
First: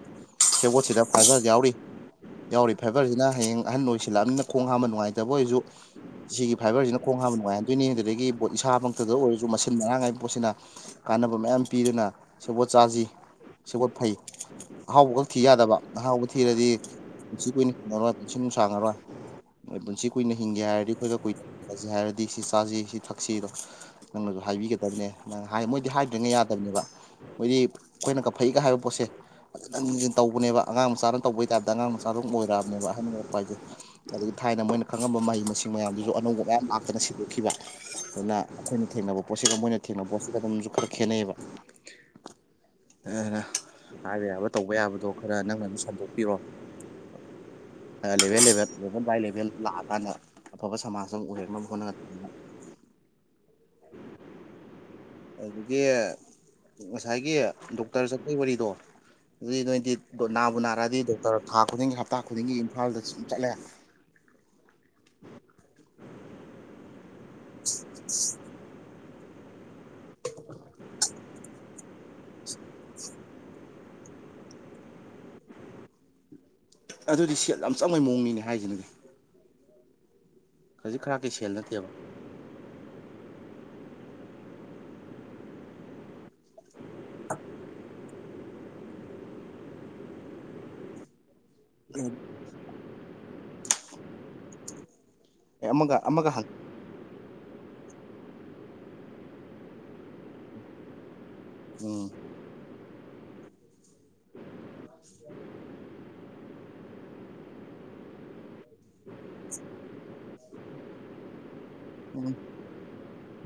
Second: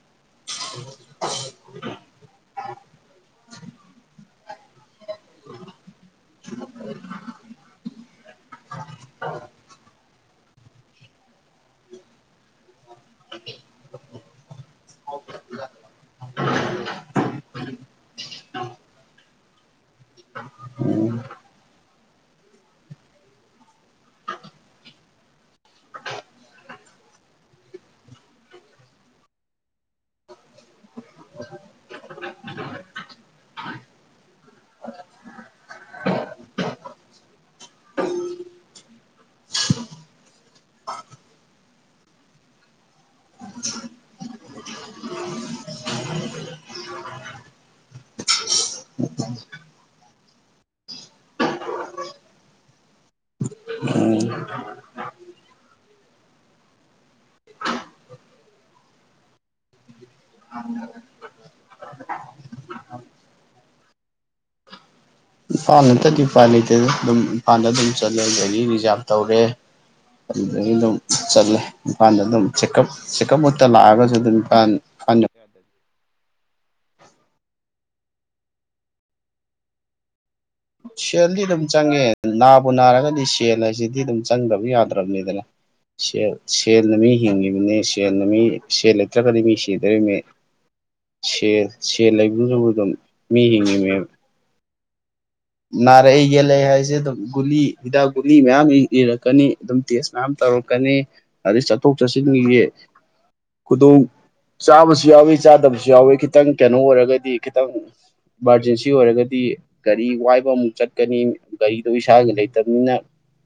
[SPEAKER 2] ꯁꯦꯕꯣꯠꯁꯤꯗ ꯐꯥꯢꯕꯔ ꯌꯥꯎꯔꯤ ꯌꯥꯎꯔꯤ ꯐꯥꯏꯕꯔꯁꯤꯅ ꯍꯌꯦꯡ ꯑꯍꯟ ꯑꯣꯏꯁꯤꯜꯂꯛꯑꯃꯤꯅ ꯈꯣꯡ ꯍꯥꯝꯕ ꯅꯨꯡꯉꯥꯏꯇꯕ ꯑꯣꯏꯁꯨ ꯁꯤꯒꯤ ꯐꯥꯏꯕꯔꯁꯤꯅ ꯈꯣꯡ ꯍꯥꯝꯕ ꯅꯨꯡꯉꯥꯏꯍꯟꯗꯣꯏꯅꯤ ꯑꯗꯨꯗꯒꯤ ꯄꯣꯠ ꯏꯁꯥꯃꯛꯇꯗ ꯑꯣꯏꯔꯁꯨ ꯃꯁꯤꯟ ꯃꯔꯥꯡ ꯍꯥꯏ ꯄꯣꯠꯁꯤꯅ ꯀꯥꯟꯅꯕ ꯃꯌꯥꯝ ꯄꯤꯗꯨꯅ ꯁꯦꯕꯣꯠ ꯆꯥꯁꯤ ꯁꯦꯕꯣꯠ ꯐꯩ ꯑꯍꯥꯎꯕ ꯈꯛ ꯊꯤ ꯌꯥꯗꯕ ꯑꯍꯥꯎꯕ ꯊꯤꯔꯗꯤ ꯀꯨꯏꯅ ꯍꯤꯡꯉꯔꯣꯏ ꯄꯨꯟꯁꯤ ꯅꯨꯡꯁꯥꯡꯉꯔꯣꯏ ꯃꯣꯢ ꯄꯨꯟꯁꯤ ꯀꯨꯏꯅ ꯍꯤꯡꯒꯦ ꯍꯥꯏꯔꯗꯤ ꯑꯈꯣꯏꯒ ꯀꯨꯏ ꯐꯁꯤ ꯍꯥꯏꯔꯗꯤ ꯁꯤ ꯆꯥꯁꯤ ꯁꯤ ꯊꯛꯁꯤꯗꯣ ꯅꯪꯅꯁꯨ ꯍꯥꯏꯕꯤꯒꯗꯕꯅꯦ ꯅꯪ ꯍꯥꯢ ꯃꯣꯏ ꯍꯥꯏꯗ꯭ꯔꯤꯉꯩ ꯌꯥꯗꯝꯅꯦꯕ ꯃꯣꯏꯗꯤ ꯑꯈꯣꯏꯅꯀ ꯐꯩꯒ ꯍꯥꯏꯕ ꯄꯣꯠꯁꯦ [unintelligible] ꯇꯧꯕꯅꯦꯕ ꯑꯉꯥꯡ ꯃꯆꯥꯅ ꯇꯧꯕꯩ ꯇꯥꯏꯞꯇ ꯑꯉꯥꯡ ꯃꯆꯥꯗꯨꯝ ꯑꯣꯏꯔꯛꯑꯕꯅꯦꯕ ꯑꯍꯟ ꯑꯣꯏꯔꯛꯄ ꯍꯥꯏꯁꯦ ꯑꯗꯒꯤ ꯊꯥꯏꯅ ꯃꯣꯏꯅ ꯈꯪꯉꯝꯕ ꯃꯍꯩ ꯃꯁꯤꯡ ꯃꯌꯥꯝꯗꯨꯁꯨ ꯑꯅꯧꯕ ꯃꯌꯥꯝ ꯂꯥꯛꯇꯅ ꯁꯤꯟꯗꯣꯛꯈꯤꯕ ꯑꯗꯨꯅ ꯑꯩꯈꯣꯏꯅ ꯊꯦꯡꯅꯕ ꯄꯣꯠꯁꯤꯒ ꯃꯣꯏꯅ ꯊꯦꯡꯅꯕ ꯄꯣꯠꯁꯤꯒ ꯑꯗꯨꯝꯁꯨ ꯈꯔ ꯈꯦꯠꯅꯩꯑꯦꯕ [unintelligible] ꯍꯥꯏꯕ ꯌꯥꯕ ꯇꯧꯕ ꯌꯥꯕꯗꯣ ꯈꯔ ꯅꯪꯅ ꯑꯗꯨꯝ ꯁꯟꯗꯣꯛꯄꯤꯔꯣ ꯑꯥ level level level by level ꯂꯥꯛꯑꯀꯥꯟꯗ ꯑꯐꯕ ꯁꯃꯥꯖ ꯑꯝ ꯑꯣꯏꯍꯟꯅꯕ ꯍꯣꯠꯅꯔꯅꯤ
[SPEAKER 1] ꯎꯝ
[SPEAKER 2] ꯑꯗꯨꯒꯤ ꯉꯁꯥꯏꯒꯤ ꯗꯣꯛꯇꯔ ꯆꯠꯄꯩ ꯋꯥꯔꯤꯗꯣ ꯑꯗꯨꯗꯤ ꯅꯣꯢꯗꯤ ꯑꯗꯣ ꯅꯥꯕꯨ ꯅꯥꯔꯛꯑꯗꯤ ꯗꯣꯛꯇꯔ ꯊꯥ ꯈꯨꯗꯤꯡꯒꯤ ꯍꯞꯇꯥ ꯈꯨꯗꯤꯡꯒꯤ ꯏꯝꯐꯥꯜꯗ ꯁꯨꯝ ꯆꯠꯂꯦ
[SPEAKER 1] ꯏꯝꯐꯥꯜ ꯅꯠꯇꯗꯤ ꯎꯄꯥꯏ ꯂꯩꯇꯦꯗ ꯑꯗꯨꯝ ꯏꯝꯐꯥꯜꯗ ꯑꯗꯨꯝ ꯆꯠꯂꯦ ꯒꯥꯔꯤ ꯔꯤꯖꯥꯕ ꯇꯧꯔꯦ ꯑꯗꯨꯗꯒꯤ ꯑꯗꯨꯝ ꯆꯠꯂꯦ ꯏꯝꯐꯥꯜꯗ ꯑꯗꯨꯝ ꯆꯦꯀꯞ ꯆꯦꯛꯀꯞ ꯃꯛꯇ ꯂꯥꯛꯑꯒꯁꯨ ꯑꯗꯨꯝ ꯏꯝꯐꯥꯜ ꯏꯝꯐꯥꯜ
[SPEAKER 2] ꯑꯗꯨꯗꯤ ꯁꯦꯜ ꯌꯥꯝ ꯆꯪꯕꯩ ꯃꯑꯣꯡꯅꯤꯅꯦ ꯍꯥꯏꯁꯤꯅꯗꯤ ꯈꯖꯤꯛ ꯈꯔꯥꯛꯀꯤ
[SPEAKER 1] ꯁꯦꯜꯗꯤ
[SPEAKER 2] ꯁꯦꯜ
[SPEAKER 1] ꯑꯗꯨꯝ
[SPEAKER 2] ꯅꯠꯇꯦꯕ
[SPEAKER 1] ꯆꯪꯉꯦ ꯅꯥꯕꯨ ꯅꯥꯔꯒꯗꯤ ꯁꯦꯜ ꯍꯥꯏꯁꯤꯗꯤ ꯑꯗꯨꯝ ꯆꯪꯗꯕ ꯌꯥꯗ꯭ꯔꯕꯅꯤꯗꯅ ꯁꯦꯜ ꯁꯦꯜꯅ ꯃꯤ ꯍꯤꯡꯉꯤꯕꯅꯤ ꯁꯦꯜ ꯃꯤ ꯁꯦꯜ ꯂꯩꯇ꯭ꯔꯒꯗꯤ ꯃꯤ ꯁꯤꯗꯣꯔꯤꯃꯤ ꯁꯦꯜ ꯁꯦꯜ ꯂꯩꯕꯨꯗꯨꯅꯕꯨ ꯑꯗꯨꯝ ꯃꯤ ꯍꯤꯡꯉꯤꯃꯦꯕ
[SPEAKER 2] ꯑꯦ ꯑꯃꯒ
[SPEAKER 1] ꯅꯥꯔꯛꯑꯦ
[SPEAKER 2] ꯑꯃꯒ ꯍꯪ
[SPEAKER 1] ꯌꯦꯛꯂꯦ ꯍꯥꯏꯁꯦ ꯑꯗꯨꯝ ꯒꯨꯂꯤ ꯍꯤꯗꯥꯛ ꯒꯨꯂꯤ ꯃꯌꯥꯝ ꯏꯔꯛꯀꯅꯤ ꯑꯗꯨꯝ ꯇꯦꯁ ꯃꯌꯥꯝ ꯇꯧꯔꯛꯀꯅꯤ ꯑꯗꯩ ꯆꯠꯊꯣꯛ
[SPEAKER 2] ꯎꯝ
[SPEAKER 1] ꯆꯠꯁꯤꯟꯒꯤꯒꯤ ꯈꯨꯗꯣꯡ ꯆꯥꯕꯁꯨ ꯌꯥꯎꯋꯤ ꯆꯥꯗꯕꯁꯨ ꯌꯥꯎꯋꯤ ꯈꯤꯇꯪ ꯀꯩꯅꯣ ꯑꯣꯏꯔꯒꯗꯤ ꯈꯤꯇꯪ ꯏꯃꯥꯔꯖꯦꯟꯁꯤ ꯑꯣꯏꯔꯒꯗꯤ ꯒꯔꯤ ꯋꯥꯏ ꯨꯕ ꯑꯃꯨꯛ ꯆꯠꯀꯅꯤ ꯒꯥꯔꯤꯗꯣ
[SPEAKER 2] ꯎꯝ
[SPEAKER 1] ꯏꯁꯥꯒꯤ ꯂꯩꯇꯕꯅꯤꯅ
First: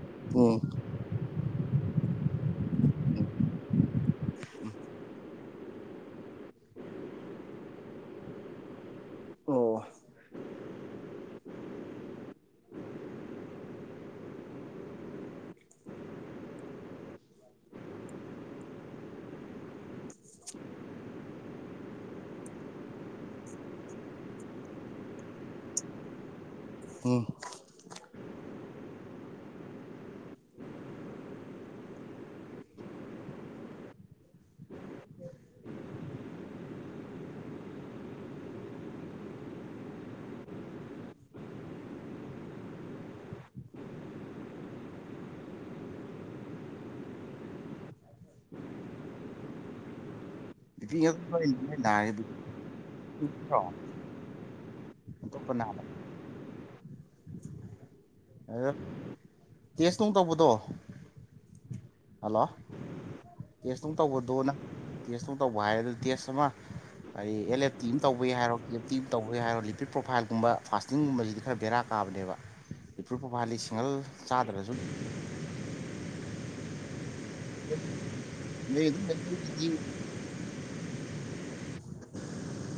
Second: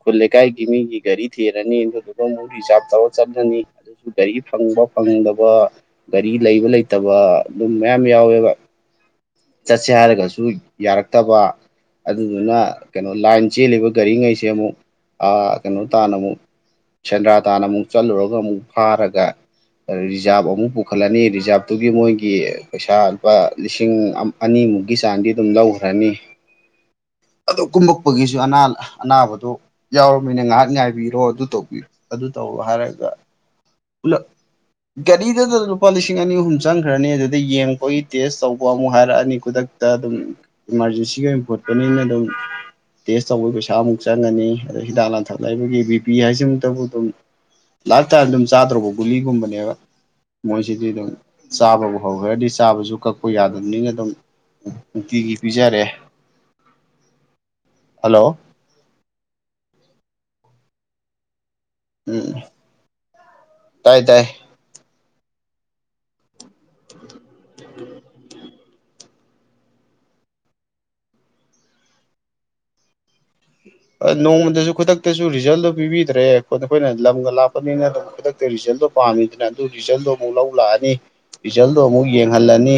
[SPEAKER 1] ꯈꯨꯜ
[SPEAKER 2] ꯎꯝ
[SPEAKER 1] ꯂꯩꯀꯥꯏꯒꯤ ꯃꯤ ꯃꯤꯒꯤ ꯒꯥꯔꯤ ꯊꯤꯔꯅꯤ ꯑꯗꯨꯗꯨꯒ ꯑꯃꯨꯛ ꯔꯤꯖꯥꯔꯕ ꯇꯧꯔ ꯆꯠꯂꯅꯤ ꯑꯗꯨꯁꯨ ꯒꯥꯔꯤ ꯐꯪꯕ ꯐꯪꯗꯕ ꯒꯥꯔꯤ ꯂꯩꯕ ꯂꯩꯇꯕ ꯑꯗꯨꯝ ꯃꯌꯥꯝ ꯌꯥꯎꯋꯦꯕ
[SPEAKER 2] ꯑꯣ
[SPEAKER 1] ꯆꯠꯁꯦ ꯍꯥꯏꯔꯒꯁꯨ ꯌꯥꯔꯛꯇꯕ ꯑꯗꯨꯗꯨꯅ ꯀꯩꯅꯣ ꯂꯥꯏꯟ ꯆꯦꯜꯂꯤꯕ ꯒꯥꯔꯤꯉꯩꯁꯦ ꯑꯃꯨꯛ ꯑ ꯀꯩꯅꯣ ꯇꯥꯟꯅ ꯑꯃꯨꯛ ꯁꯦꯟꯗ꯭ꯔꯥ ꯇꯥꯟꯅ ꯑꯃꯨꯛ ꯆꯠꯂꯨꯔꯒ ꯑꯃꯨꯛ ꯐꯥꯔꯒ ꯔꯤꯖꯥꯕ ꯑꯃꯨꯛ ꯄꯨꯈꯠꯂꯅꯤ ꯔꯤꯖꯥꯕꯇꯨꯒꯤ ꯃꯣꯏꯒꯤ ꯄꯩꯁꯥ ꯂꯨꯄꯥ ꯂꯤꯁꯤꯡ ꯑ ꯑꯅꯤꯃꯨꯛꯀꯤ ꯆꯥꯡꯗꯤ ꯑꯗꯨꯝ ꯂꯧꯒ꯭ꯔꯅꯤ
[SPEAKER 2] ꯎꯝ
[SPEAKER 1] ꯑꯗꯨ ꯀꯨꯝꯃꯛꯄꯒꯤꯁꯨ ꯑꯅꯥꯟ ꯑꯅꯥꯕꯗꯣ ꯌꯥꯎꯔꯕꯅꯤ ꯉꯥꯏꯍꯥꯛ ꯉꯥꯏꯕꯤꯔꯣ ꯑꯗꯨ ꯇꯧꯕꯤꯔꯣ ꯑꯗꯨ ꯇꯧꯔꯣ ꯍꯥꯏꯔꯒ ꯄꯨꯂꯞ ꯒꯥꯔꯤꯗꯗ ꯂꯨꯄꯥ ꯂꯤꯁꯤꯡ ꯑꯅꯤ ꯑꯍꯨꯝ ꯆꯪꯈ꯭ꯔꯅꯤ ꯑꯗꯨꯗ ꯌꯦꯡꯕꯒꯤ ꯇꯦꯁ ꯇꯧꯕ ꯑꯃꯨꯛ ꯍꯥꯏꯔꯛꯑꯅꯤ ꯈꯨꯗꯛ ꯇ ꯑꯗꯨꯝ ꯏꯃꯥꯔꯖꯦꯟꯁꯤꯒꯤ ꯑꯣꯏꯅ ꯄꯨꯈꯠꯄꯅꯤꯅ ꯑꯗꯨꯝ ꯇꯦꯁ ꯇꯧꯕꯒꯤ ꯄꯩꯁꯥ ꯑꯃꯨꯛ ꯆꯪꯉꯅꯤ ꯑꯗꯩ ꯍꯤꯗꯥꯛ ꯂꯥꯡꯊꯛ ꯂꯩꯕꯒꯤ ꯕꯤ ꯄꯤ ꯍꯥꯏꯁꯤꯃꯛꯇꯕꯨ ꯑꯗꯨꯝ ꯂꯥꯏꯞꯇꯥꯏꯝ ꯑꯗꯨꯝ ꯆꯥꯗ꯭ꯔꯣꯕ ꯒꯨꯂꯤꯒꯨꯝꯕꯅꯦꯕ ꯃꯣꯏꯖꯤꯗꯤ
[SPEAKER 2] ꯕꯤꯄꯤ
[SPEAKER 1] ꯑꯗꯨꯝ ꯆꯥꯕꯕꯨ
[SPEAKER 2] ꯅꯥꯔꯤꯕ
[SPEAKER 1] ꯍꯧꯒ꯭ꯔꯗꯤ ꯆꯥꯕꯁꯨ ꯀꯛꯄ
[SPEAKER 2] ꯅꯠꯇ꯭ꯔꯣ
[SPEAKER 1] ꯌꯥꯗꯕꯅꯤꯅ ꯑꯗꯨꯝ ꯅꯨꯡꯇꯤꯒꯤ
[SPEAKER 2] ꯑꯇꯣꯞꯄ
[SPEAKER 1] ꯄꯤꯖꯔꯦ
[SPEAKER 2] ꯅꯥꯕ
[SPEAKER 1] ꯍꯜꯂꯣ
[SPEAKER 2] ꯇꯥꯏꯌꯦ ꯇꯦꯁꯅꯨꯡ ꯇꯧꯕꯗꯣ
[SPEAKER 1] ꯎꯝ
[SPEAKER 2] ꯍꯜꯂꯣ ꯇꯦꯁ ꯅꯨꯡ
[SPEAKER 1] ꯇꯥꯏ ꯇꯥꯏ
[SPEAKER 2] ꯇꯧꯕꯗꯣ ꯅꯪ ꯇꯦꯁꯇꯪ ꯇꯧꯕ ꯍꯥꯏꯔꯦ ꯑꯗꯨ ꯇꯦꯁ ꯑꯃ ꯍꯥꯏꯗꯤ ꯑꯦꯜ ꯑꯦꯐ ꯇꯤ ꯑꯃ ꯇꯧꯕꯩ ꯍꯥꯏꯔꯣ ꯇꯤ ꯇꯧꯕꯩ ꯍꯥꯏꯔꯣ ꯂꯤꯄꯤꯠ ꯄ꯭ꯔꯣꯐꯥꯏꯜꯒꯨꯝꯕ ꯐꯥꯁꯇꯤꯡꯒꯨꯝꯕꯁꯤꯗꯤ ꯈꯔ ꯕꯦꯔꯥ ꯀꯥꯕꯅꯦꯕ ꯏꯄ꯭ꯔꯨꯞꯄ꯭ꯔꯣꯐꯥꯂꯤ ꯁꯤꯡꯉꯜ
[SPEAKER 1] ꯅꯣꯡꯃꯗꯁꯨ ꯈꯨꯗꯛꯇꯁꯨ ꯔꯤꯖꯜꯗꯣ ꯄꯤꯕꯤꯗ꯭ꯔꯦ ꯑꯩꯈꯣꯏꯅ ꯂꯝꯒ ꯂꯥꯞ ꯄꯅꯤꯅ ꯑꯗꯨꯝ ꯈꯨꯗꯛꯇ ꯔꯤꯖꯜꯗꯣ
[SPEAKER 2] ꯅꯣꯏ
[SPEAKER 1] ꯄꯥꯝꯃꯤꯗꯅ ꯑꯗꯨ
[SPEAKER 2] ꯑꯗꯨꯝ
[SPEAKER 1] ꯔꯤꯖꯜꯗꯣ ꯃꯨꯛ ꯂꯧ ꯂꯥꯛꯑꯅꯤ ꯔꯤꯖꯜꯗꯣ ꯑꯃꯨꯛ ꯌꯦꯡꯍꯜꯂꯅꯤ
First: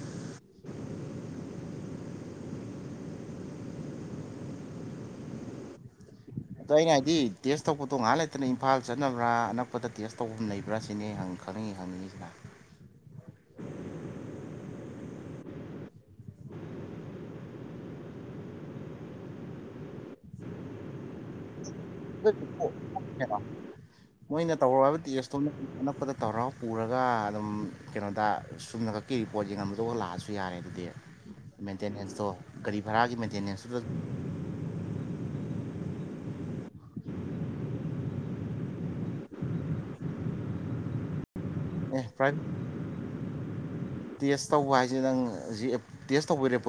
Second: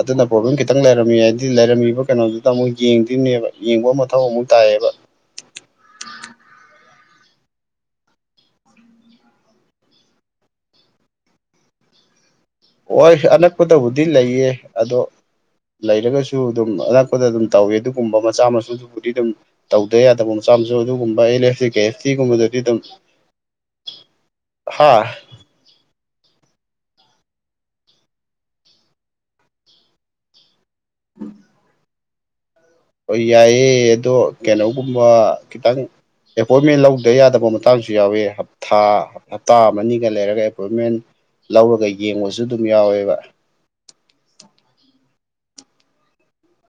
[SPEAKER 1] ꯑꯗꯨꯅ ꯄ꯭ꯔꯣꯕ꯭ꯂꯦꯝ ꯈꯤꯇꯪ ꯂꯩꯔꯝꯃꯤ ꯍꯥꯏꯗꯤ ꯂꯩꯔꯝꯃꯤꯕ ꯀꯩꯅꯣꯗꯨꯗ ꯑꯃꯨꯛ ꯌꯦꯡꯗꯨꯏꯅꯦꯕ ꯌꯦꯡꯕ ꯃꯊꯧ ꯑꯃꯨꯛ ꯇꯥꯏꯌꯦꯕ [unintelligible]
[SPEAKER 2] ꯑꯗꯣ ꯑꯩꯅ ꯍꯥꯏꯗꯤ ꯇꯦꯁ ꯇꯧꯕꯗꯣ ꯉꯥꯏꯍꯥꯛ ꯂꯩꯇꯅ ꯏꯝꯐꯥꯜ ꯆꯠꯅꯕ꯭ꯔꯥ ꯑꯅꯛꯄꯗ ꯇꯦꯁ ꯇꯧꯐꯝ ꯂꯩꯕ꯭ꯔꯥ ꯁꯤꯅꯦ ꯑꯩꯅ ꯍꯪꯉꯤꯗꯤ ꯈꯪꯅꯤꯡꯉꯤ ꯈꯪꯅꯤꯡꯉꯤ ꯁꯨꯃꯥꯏ
[SPEAKER 1] ꯑꯣꯏ ꯑꯅꯛꯄꯗꯕꯨꯗꯤ ꯂꯩꯌꯦ ꯑꯗꯣ ꯂꯩꯔꯒꯁꯨ ꯑꯗꯨꯝ ꯑꯅꯛꯄꯗ ꯑꯗꯨꯝ ꯇꯧꯋꯤ ꯑꯗꯨꯒꯨꯝꯕ ꯃꯆꯥ ꯃꯁꯨꯗꯨꯕꯨꯗꯤ ꯑꯗꯨꯝ ꯇꯧꯗ ꯌꯥꯗꯕ ꯃꯆꯥ ꯃꯁꯨ ꯑꯗꯨꯒꯨꯝꯕ ꯑꯦꯜ ꯑꯦꯐ ꯇꯤ ꯀꯦꯠ
[SPEAKER 2] [unintelligible] ꯃꯣꯏꯅ ꯇꯧꯔꯣ
[SPEAKER 1] ꯍꯥ
[SPEAKER 2] ꯍꯥꯏꯕ ꯇꯦꯁ ꯁꯣꯝꯅ ꯑꯅꯛꯄꯗ ꯊꯧꯔꯥꯎ ꯄꯨꯔꯒ ꯑꯗꯨꯝ ꯀꯩꯅꯣꯗ ꯆꯨꯝꯅ ꯈꯛꯀꯤ ꯔꯤꯄꯣꯠ ꯌꯦꯡꯍꯟꯕ ꯑꯗꯨꯒ ꯂꯥꯛꯑꯁꯤ ꯌꯥꯔꯦ ꯑꯗꯨꯗꯤ ꯃꯦꯟꯇꯦꯅꯦꯟꯁꯇꯣ ꯀꯔꯤ
[SPEAKER 1] ꯍꯣ ꯌꯥꯏꯑꯦ ꯑꯗꯣ ꯀꯩꯅꯣꯒꯨꯝꯕ ꯈꯤꯇꯪ ꯑꯦꯄꯣꯏꯟꯃꯦꯟ ꯂꯧꯗ ꯌꯥꯗꯕ ꯃꯇꯥꯡꯖꯨ ꯌꯥꯎꯑꯦ ꯍꯞ ꯊꯥ ꯍꯞꯇꯥ ꯑꯃꯅꯤꯒ ꯂꯩꯔꯒ ꯑꯦꯄꯣꯏꯟꯃꯦꯟ ꯂꯧꯔꯒ
[SPEAKER 2] ꯑꯦ ꯄ꯭ꯔꯥꯏꯚꯦꯠ
[SPEAKER 1] ꯌꯦꯡꯕꯖꯨ ꯑꯗꯨꯝ ꯌꯥꯎꯋꯦꯕ
[SPEAKER 2] ꯇꯦꯁ ꯇꯧꯕ ꯍꯥꯏꯖꯦ ꯅꯪ ꯍꯨꯖꯤꯛ ꯇꯦꯁ ꯇꯧꯕꯩ ꯔꯦꯄꯣꯏꯟ